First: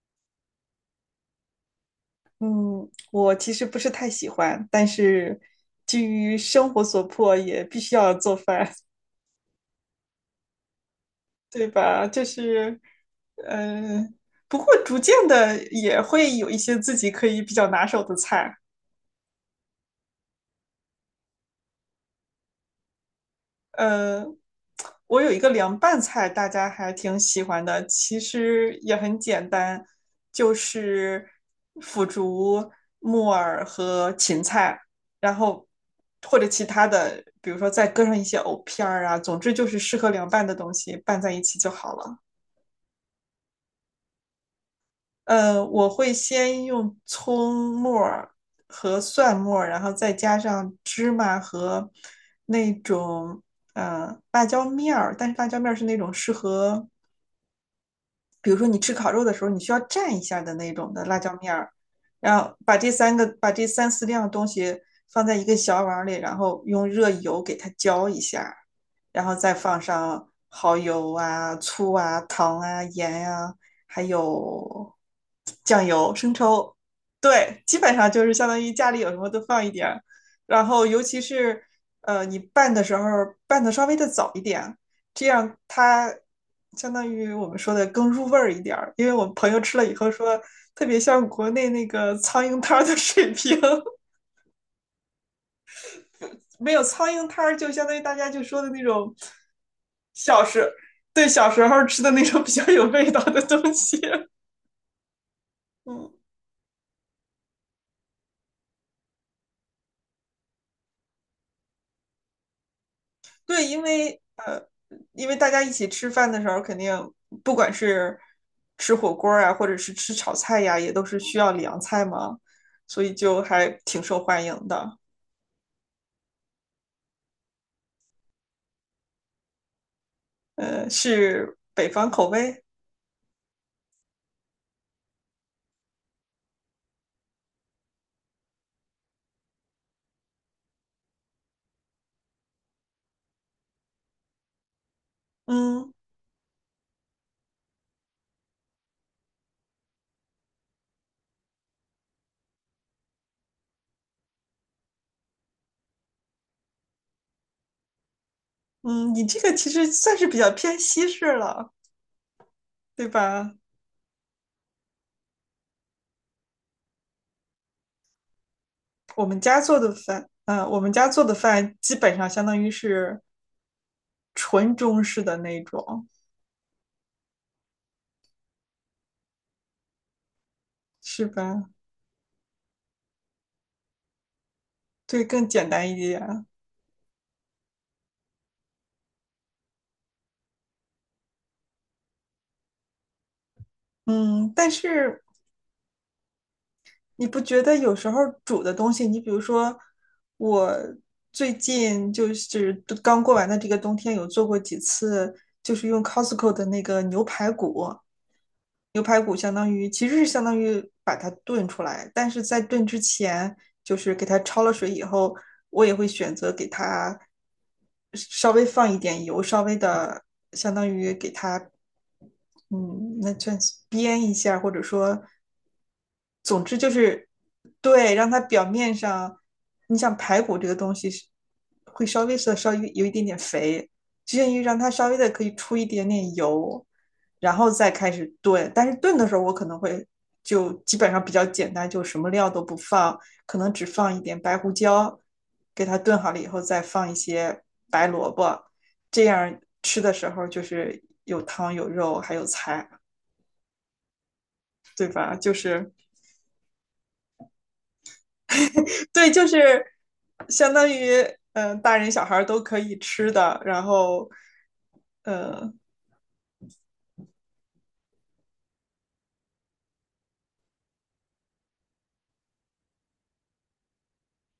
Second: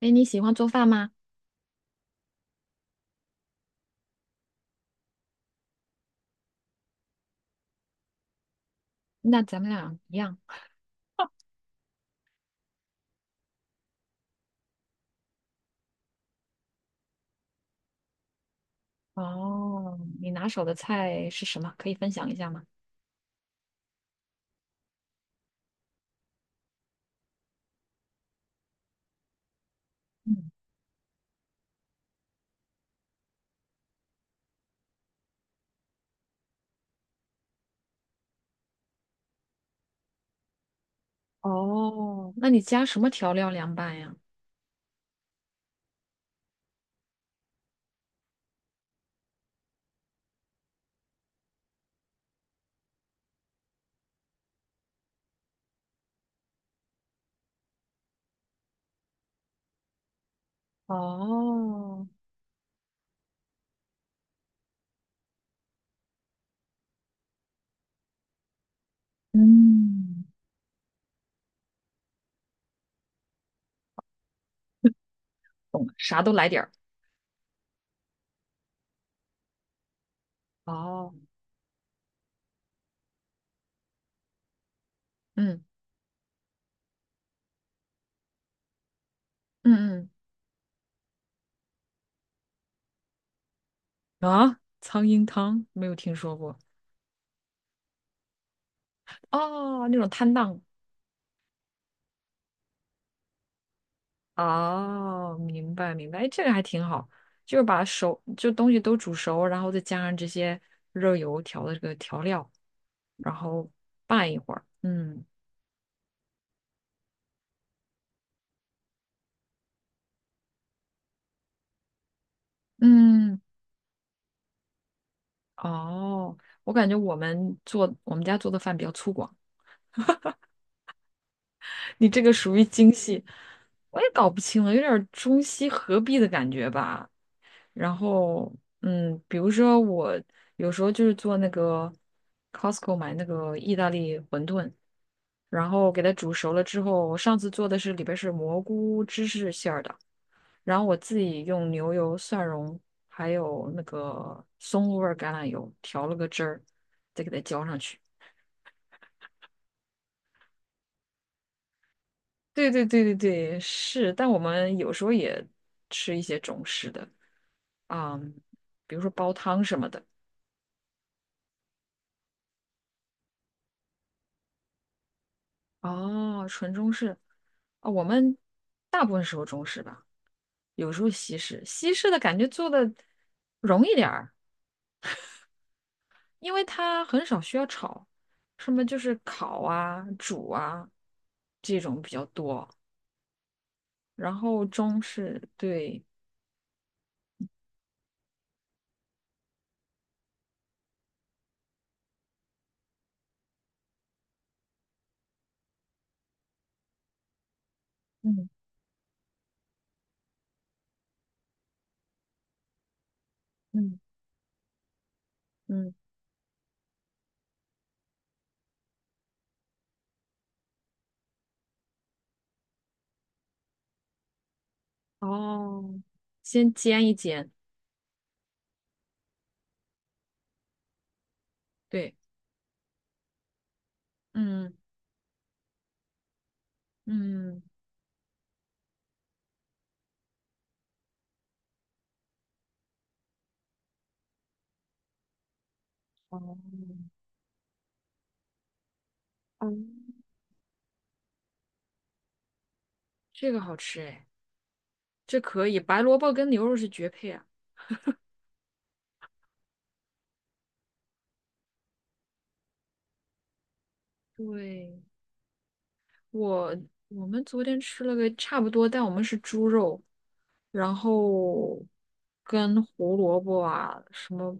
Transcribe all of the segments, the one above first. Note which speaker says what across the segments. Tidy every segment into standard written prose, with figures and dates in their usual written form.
Speaker 1: 哎，你喜欢做饭吗？
Speaker 2: 嗯，我其实不是太喜欢，但是基于生活所迫，也必须要做饭，
Speaker 1: 那咱们俩一样。
Speaker 2: 对吧？就是，嗯、不过逐渐的也会有一些自己可以比较拿手的菜。
Speaker 1: 哦，你拿手的菜是什么？可以分享一下吗？
Speaker 2: 呃，我有一个凉拌菜，大家还挺喜欢的，其实也很简单，
Speaker 1: 嗯。
Speaker 2: 就是腐竹、木耳和芹菜，然后或者其他的，比如说再搁上一些藕片儿啊，总之就是适合凉拌的东西拌在一起就好了。
Speaker 1: 哦，那你加什么调料凉拌呀？
Speaker 2: 我会先用葱末儿和蒜末儿，然后再加上芝麻和那种辣椒面儿，但是辣椒面儿是那种适合比如说你吃烤肉的时候，你需要蘸一下的那种的辣椒面儿，
Speaker 1: 哦。
Speaker 2: 然后把这三四样东西放在一个小碗里，然后用热油给它浇一下，然后再放
Speaker 1: 嗯。
Speaker 2: 上蚝油啊、醋啊、糖啊、盐啊，还有酱
Speaker 1: 懂了，
Speaker 2: 油、
Speaker 1: 啥都
Speaker 2: 生
Speaker 1: 来点儿。
Speaker 2: 抽，对，基本上就是相当于家里有什么都放一点儿，然后尤
Speaker 1: 哦。
Speaker 2: 其是你拌的时候拌的稍微的早一点，这样
Speaker 1: 嗯
Speaker 2: 它相当于我们说的更入味儿一点儿。因为我朋友吃了以
Speaker 1: 嗯
Speaker 2: 后说，特别像国内那个苍蝇摊儿的水平，
Speaker 1: 嗯，啊，苍蝇汤没有听说过。
Speaker 2: 没有苍蝇摊儿，就相当于大家就说的那种
Speaker 1: 哦，那种摊
Speaker 2: 小
Speaker 1: 档。
Speaker 2: 时对，小时候吃的那种比较有味道的东西。
Speaker 1: 哦，明白明
Speaker 2: 嗯，
Speaker 1: 白。哎，这个还挺好，就是把熟就东西都煮熟，然后再加上这些热油调的这个调料，然
Speaker 2: 对，
Speaker 1: 后
Speaker 2: 因为
Speaker 1: 拌一会儿。嗯
Speaker 2: 大家一起吃饭的时候，肯定不管是吃火锅啊，或者是吃炒菜呀，啊也都是需要凉菜嘛，所以
Speaker 1: 嗯。
Speaker 2: 就还挺受欢迎的。
Speaker 1: 哦，我感觉我们做我们家做的饭比较粗犷，
Speaker 2: 是北
Speaker 1: 你
Speaker 2: 方
Speaker 1: 这
Speaker 2: 口
Speaker 1: 个属
Speaker 2: 味。
Speaker 1: 于精细。我也搞不清了，有点儿中西合璧的感觉吧。然后比如说我有时候就是做那个 Costco 买那个意大利馄饨。然后
Speaker 2: 嗯
Speaker 1: 给它煮熟了之后，我上次做的是里边是蘑菇芝士馅儿的，然后我自己用牛油、蒜蓉还有那个松露味儿橄榄油调了个汁儿，再给它浇上去。
Speaker 2: 嗯，你这个其实算是比较偏西式了，
Speaker 1: 对对对
Speaker 2: 对
Speaker 1: 对
Speaker 2: 吧？
Speaker 1: 对，是，但我们有时候也吃一些中式的，啊，比如说煲汤什么的。
Speaker 2: 我们家做的饭基本上相当于是纯中式的那种，
Speaker 1: 哦，纯中式。啊、我们大部分时候中式吧，有时候
Speaker 2: 是
Speaker 1: 西式。
Speaker 2: 吧？
Speaker 1: 西式的感觉做的容易点儿，
Speaker 2: 对，更简单一点。
Speaker 1: 因为它很少需要炒，什么就是烤啊、煮啊这种比较多。然
Speaker 2: 嗯，
Speaker 1: 后
Speaker 2: 但
Speaker 1: 中
Speaker 2: 是
Speaker 1: 式，对。
Speaker 2: 你不觉得有时候煮的东西，你比如说我最近就是刚过完的这个冬天，有做过几次，就是用 Costco 的那个牛排骨。
Speaker 1: 嗯
Speaker 2: 牛排骨相当于其实是相当于把它炖出来，但是在炖之前，就
Speaker 1: 嗯。
Speaker 2: 是给它焯了水以后，我也
Speaker 1: 嗯。
Speaker 2: 会选择给它稍微放一点油，稍微的相当于给它嗯，那就编一下，或者说，
Speaker 1: 哦，
Speaker 2: 总
Speaker 1: 先
Speaker 2: 之就
Speaker 1: 煎一
Speaker 2: 是
Speaker 1: 煎。
Speaker 2: 对，让它表面上，你像排骨这个东西是会
Speaker 1: 对。
Speaker 2: 稍微有一点点肥，就限于
Speaker 1: 嗯
Speaker 2: 让它稍微的可以出一点点油，然
Speaker 1: 嗯。
Speaker 2: 后再开始炖。但是炖的时候，我可能会就基本上比较简单，就什么料都不放，可能只放一点白胡椒，给它炖好了以
Speaker 1: 哦。
Speaker 2: 后再放一些白萝卜，这样
Speaker 1: 哦，
Speaker 2: 吃的时候就是有汤有肉还有菜，
Speaker 1: 这个好吃哎。
Speaker 2: 对吧？
Speaker 1: 这
Speaker 2: 就
Speaker 1: 可以，
Speaker 2: 是
Speaker 1: 白萝卜跟牛肉是绝配啊。
Speaker 2: 对，就是相当于大人小孩都可以吃的。然后
Speaker 1: 对。
Speaker 2: 嗯
Speaker 1: 我我们昨天吃了个差不多，但我们是猪肉，然后跟胡萝卜啊、什么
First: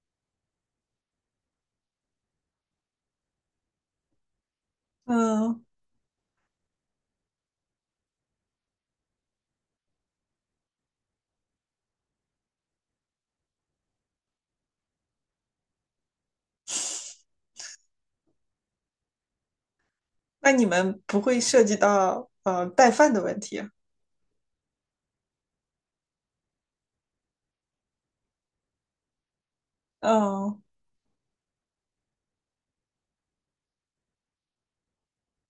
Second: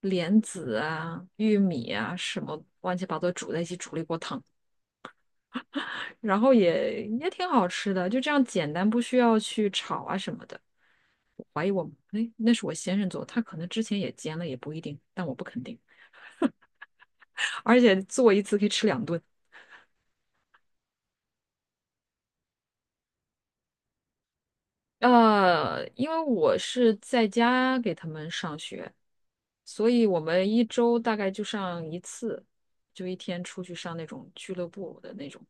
Speaker 1: 莲子啊、玉米啊什么乱七八糟煮在一起煮了一锅汤，
Speaker 2: 嗯，
Speaker 1: 然后也也挺好吃的，就这样简单，不需要去炒啊什么的。怀疑我，哎，那是我先生做的，他可能之前也煎了，也不一定，但我不肯定。而且做一次可以吃两顿。
Speaker 2: 那你们不会涉及到带饭的问题？
Speaker 1: 因为我是在家给他们上学，所以我们
Speaker 2: 嗯
Speaker 1: 一周大概就上一次，就一天出去上那种俱乐部的那种，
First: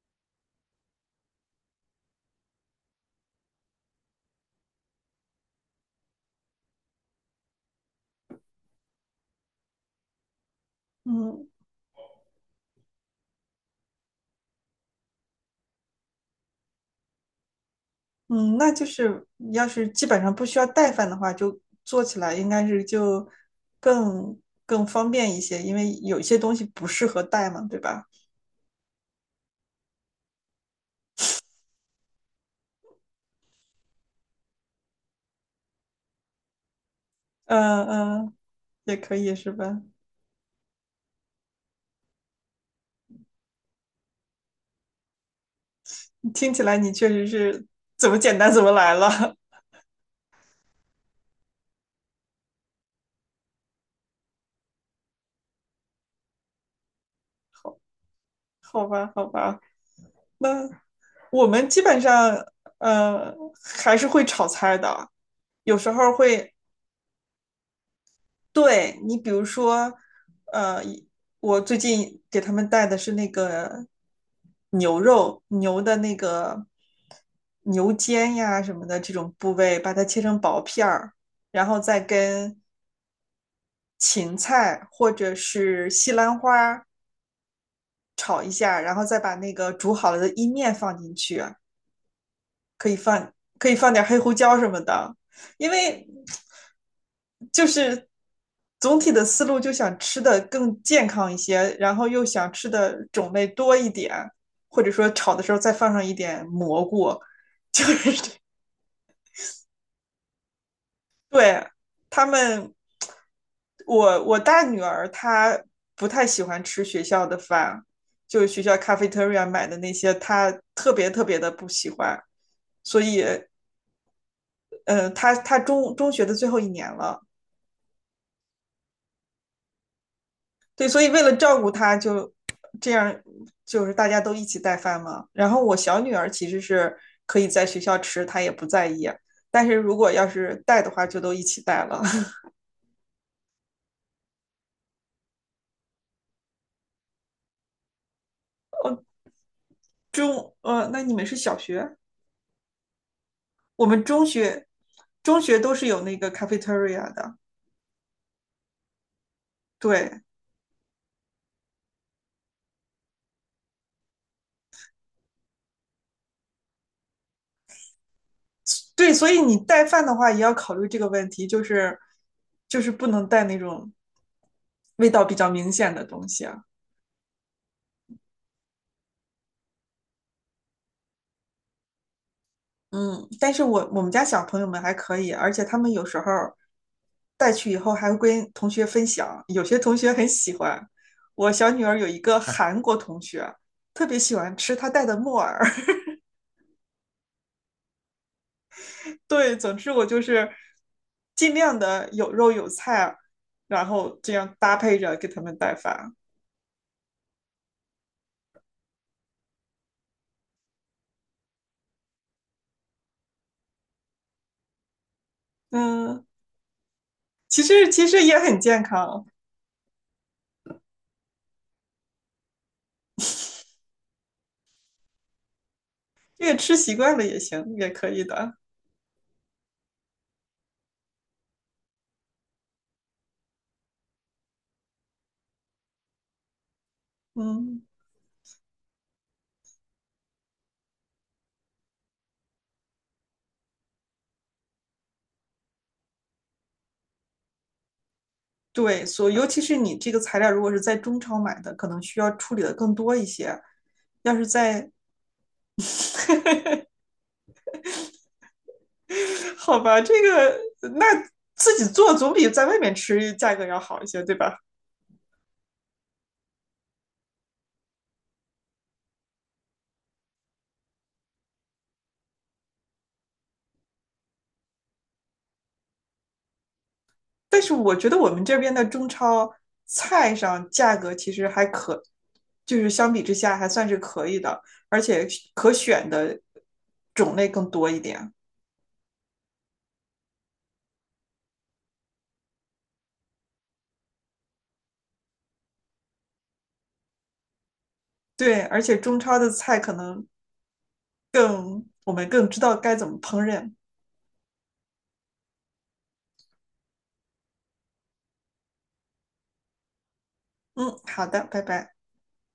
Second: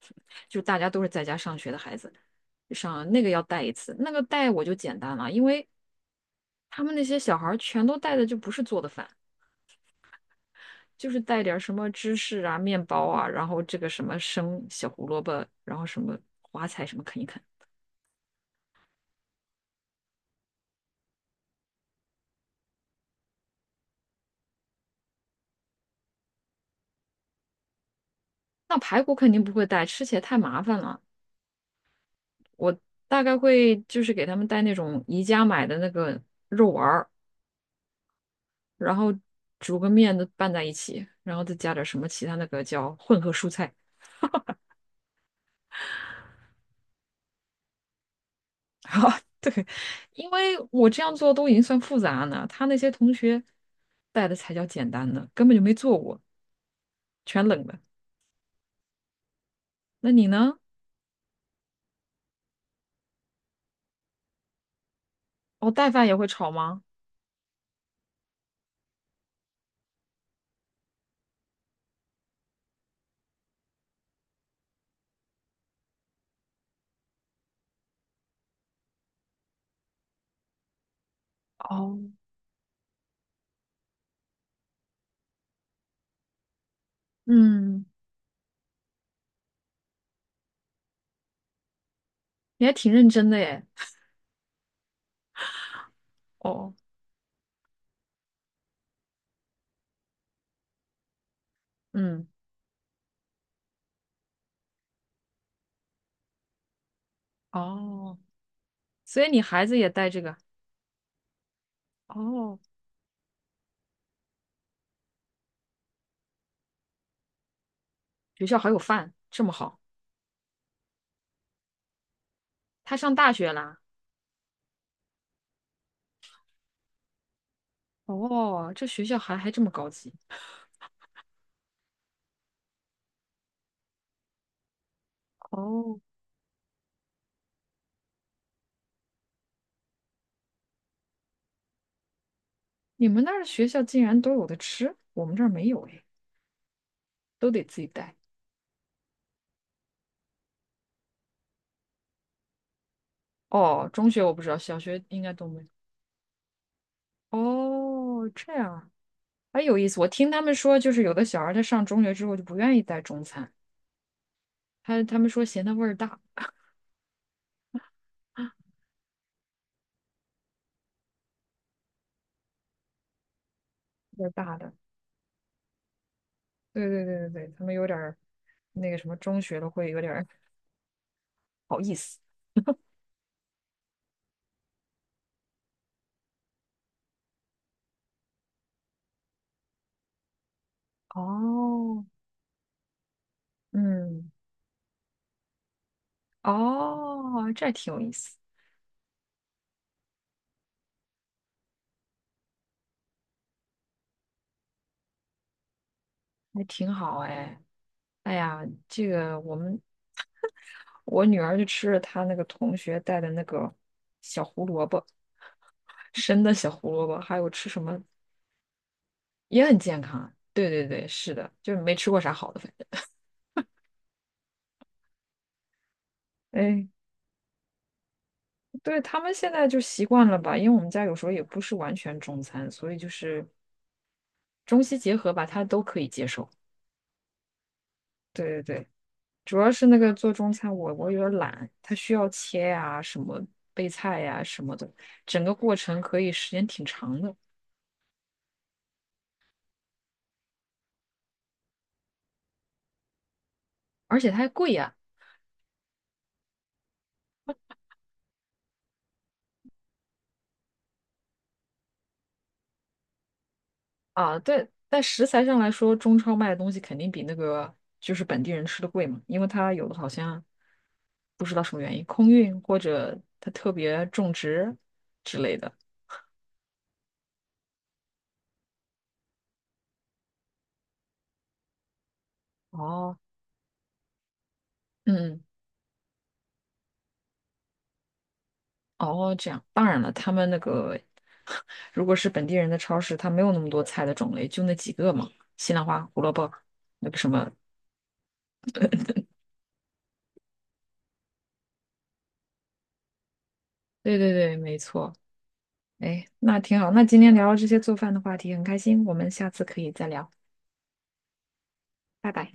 Speaker 1: 就大家都是在家上学的孩子，上那个要带一次，那个带我就简单了，因为他们那些小孩儿全都带的就不是做的饭，就是带
Speaker 2: 嗯
Speaker 1: 点儿什么芝士啊、面包啊，然后这个什么生小胡萝卜，然后什么花菜什么啃一啃。
Speaker 2: 嗯，那就是要是基本上不需要带饭的话，就做起来应该是就更更方便一些，因为有些东西不适合带嘛，对吧？
Speaker 1: 那排骨肯定不会带，吃起来太麻烦了，大概会就是给他们带那种宜家买的那个肉丸儿。
Speaker 2: 嗯嗯，
Speaker 1: 然
Speaker 2: 也
Speaker 1: 后
Speaker 2: 可以是
Speaker 1: 煮
Speaker 2: 吧？
Speaker 1: 个面都拌在一起，然后再加点什么其他那个叫混合蔬菜。
Speaker 2: 听起来你确实是怎么简单怎么 来
Speaker 1: 啊，
Speaker 2: 了。
Speaker 1: 对，因为我这样做都已经算复杂呢，他那些同学带的才叫简单的，根本就没做过，全冷的。
Speaker 2: 好，好吧，好吧。
Speaker 1: 那你
Speaker 2: 那
Speaker 1: 呢？
Speaker 2: 我们基本上，呃，还是会炒菜的，
Speaker 1: 哦，
Speaker 2: 有
Speaker 1: 带
Speaker 2: 时
Speaker 1: 饭
Speaker 2: 候
Speaker 1: 也会炒
Speaker 2: 会。
Speaker 1: 吗？
Speaker 2: 对你，比如说，呃，一我最近给他们带的是那个牛肉，牛的那个牛肩呀什么的这种部位，把它切成薄片儿，然后再跟芹菜或者是西兰花
Speaker 1: 嗯，
Speaker 2: 炒一下，然后再把那个煮好了的意面放进去，
Speaker 1: 你还
Speaker 2: 可
Speaker 1: 挺
Speaker 2: 以
Speaker 1: 认真
Speaker 2: 放
Speaker 1: 的耶。
Speaker 2: 可以放点黑胡椒什么的，因为
Speaker 1: 哦。
Speaker 2: 就是总体的思路就想吃的更健康一些，然后又
Speaker 1: 嗯。
Speaker 2: 想吃的种类多一点，或者说炒的时候再放上一点蘑菇，就
Speaker 1: 哦，所以你孩子也带这个？
Speaker 2: 对，他
Speaker 1: 哦，
Speaker 2: 们，我大女儿她不太喜欢吃学校的饭，就
Speaker 1: 学
Speaker 2: 是
Speaker 1: 校
Speaker 2: 学
Speaker 1: 还
Speaker 2: 校
Speaker 1: 有饭，这
Speaker 2: cafeteria
Speaker 1: 么
Speaker 2: 买的
Speaker 1: 好。
Speaker 2: 那些，她特别特别的不喜欢，
Speaker 1: 他
Speaker 2: 所
Speaker 1: 上
Speaker 2: 以，
Speaker 1: 大学啦？
Speaker 2: 她中学的最后一年了，
Speaker 1: 哦，这学校还还这么高级。
Speaker 2: 对，所以为了照顾她就这样，就是大家都一起带饭嘛。然后我
Speaker 1: 哦，
Speaker 2: 小女儿其实是可以在学校吃，她也不在意，但是如果要是带的话，就都一起带了。
Speaker 1: 你们那儿学校竟然都有的吃，我们这儿没有哎，都得自己带。
Speaker 2: 那你们是小学？我
Speaker 1: 哦，
Speaker 2: 们
Speaker 1: 中学
Speaker 2: 中
Speaker 1: 我不知道，
Speaker 2: 学
Speaker 1: 小学应该
Speaker 2: 中
Speaker 1: 都
Speaker 2: 学
Speaker 1: 没有。
Speaker 2: 都是有那个 cafeteria 的，
Speaker 1: 哦，这样还哎，有意思。我
Speaker 2: 对
Speaker 1: 听他们说，就是有的小孩儿他上中学之后就不愿意带中餐，他他们说嫌它味儿大，
Speaker 2: 对，所以你带饭的话也要考虑这个问题，就是不能带那种
Speaker 1: 味儿大的。
Speaker 2: 味道比较明显的东西啊。
Speaker 1: 对对对对对，他们有点儿那个什么，中学的会有点儿不好意思。
Speaker 2: 嗯，但是我们家小朋友们还可以，而且他们有时候带去以后还会跟同学分享，有些同学很喜欢。我小女儿
Speaker 1: 哦。
Speaker 2: 有一个 韩国同学，特别
Speaker 1: 嗯。
Speaker 2: 喜欢吃她带的木耳，
Speaker 1: 哦，这挺有意思，
Speaker 2: 对，总之我就是尽量的有肉有菜，然后这样搭配着给他们带饭。
Speaker 1: 还挺好哎。哎呀，这个我们我女儿就吃了她那个同学带的那个小胡萝卜，
Speaker 2: 嗯，
Speaker 1: 生的小胡萝卜，还有
Speaker 2: 其
Speaker 1: 吃什
Speaker 2: 实
Speaker 1: 么
Speaker 2: 其实也很健康，
Speaker 1: 也很健康。对对对，是的，就是没吃过啥好的，反正。
Speaker 2: 这个吃
Speaker 1: 哎，
Speaker 2: 习惯了也行，也可以的。
Speaker 1: 对，他们现在就习惯了吧，因为我们家有时候也不是完全中餐，所以就是中西结合吧，他都可以接受。
Speaker 2: 嗯，
Speaker 1: 对对对，主要是那个做中餐我，我有点懒，它需要切呀、什么备菜呀、什么的，整个过程可以时间挺长的，
Speaker 2: 对，尤其是你这个材料如果是在中超买的，可能需要处理的更多一些。
Speaker 1: 而且
Speaker 2: 要
Speaker 1: 它
Speaker 2: 是
Speaker 1: 还贵
Speaker 2: 在，
Speaker 1: 呀、
Speaker 2: 好吧，那自己做总比在外面吃价格要好一些，对
Speaker 1: 啊，
Speaker 2: 吧？
Speaker 1: 对，但食材上来说，中超卖的东西肯定比那个就是本地人吃的贵嘛，因为它有的好像不知道什么原因空运或者它特别种植之类的。
Speaker 2: 但是我觉得我们这边的中超菜上价格其实还可，就是相
Speaker 1: 哦。
Speaker 2: 比之下还算是可以的，而且
Speaker 1: 嗯。
Speaker 2: 可选的种类更多一点。
Speaker 1: 哦，这样。当然了，他们那个 如果是本地人的超市，它没有那么多菜的种类，就那几个嘛，西兰花、胡萝卜，那个什么。
Speaker 2: 对，而且中超的菜可能更，我们更知道该怎么烹饪。
Speaker 1: 对对对，没错。哎，那挺好。那今天聊了这些做饭的话题，很开心。我们下次可以再聊，
Speaker 2: 嗯，好的，拜拜。
Speaker 1: 拜拜。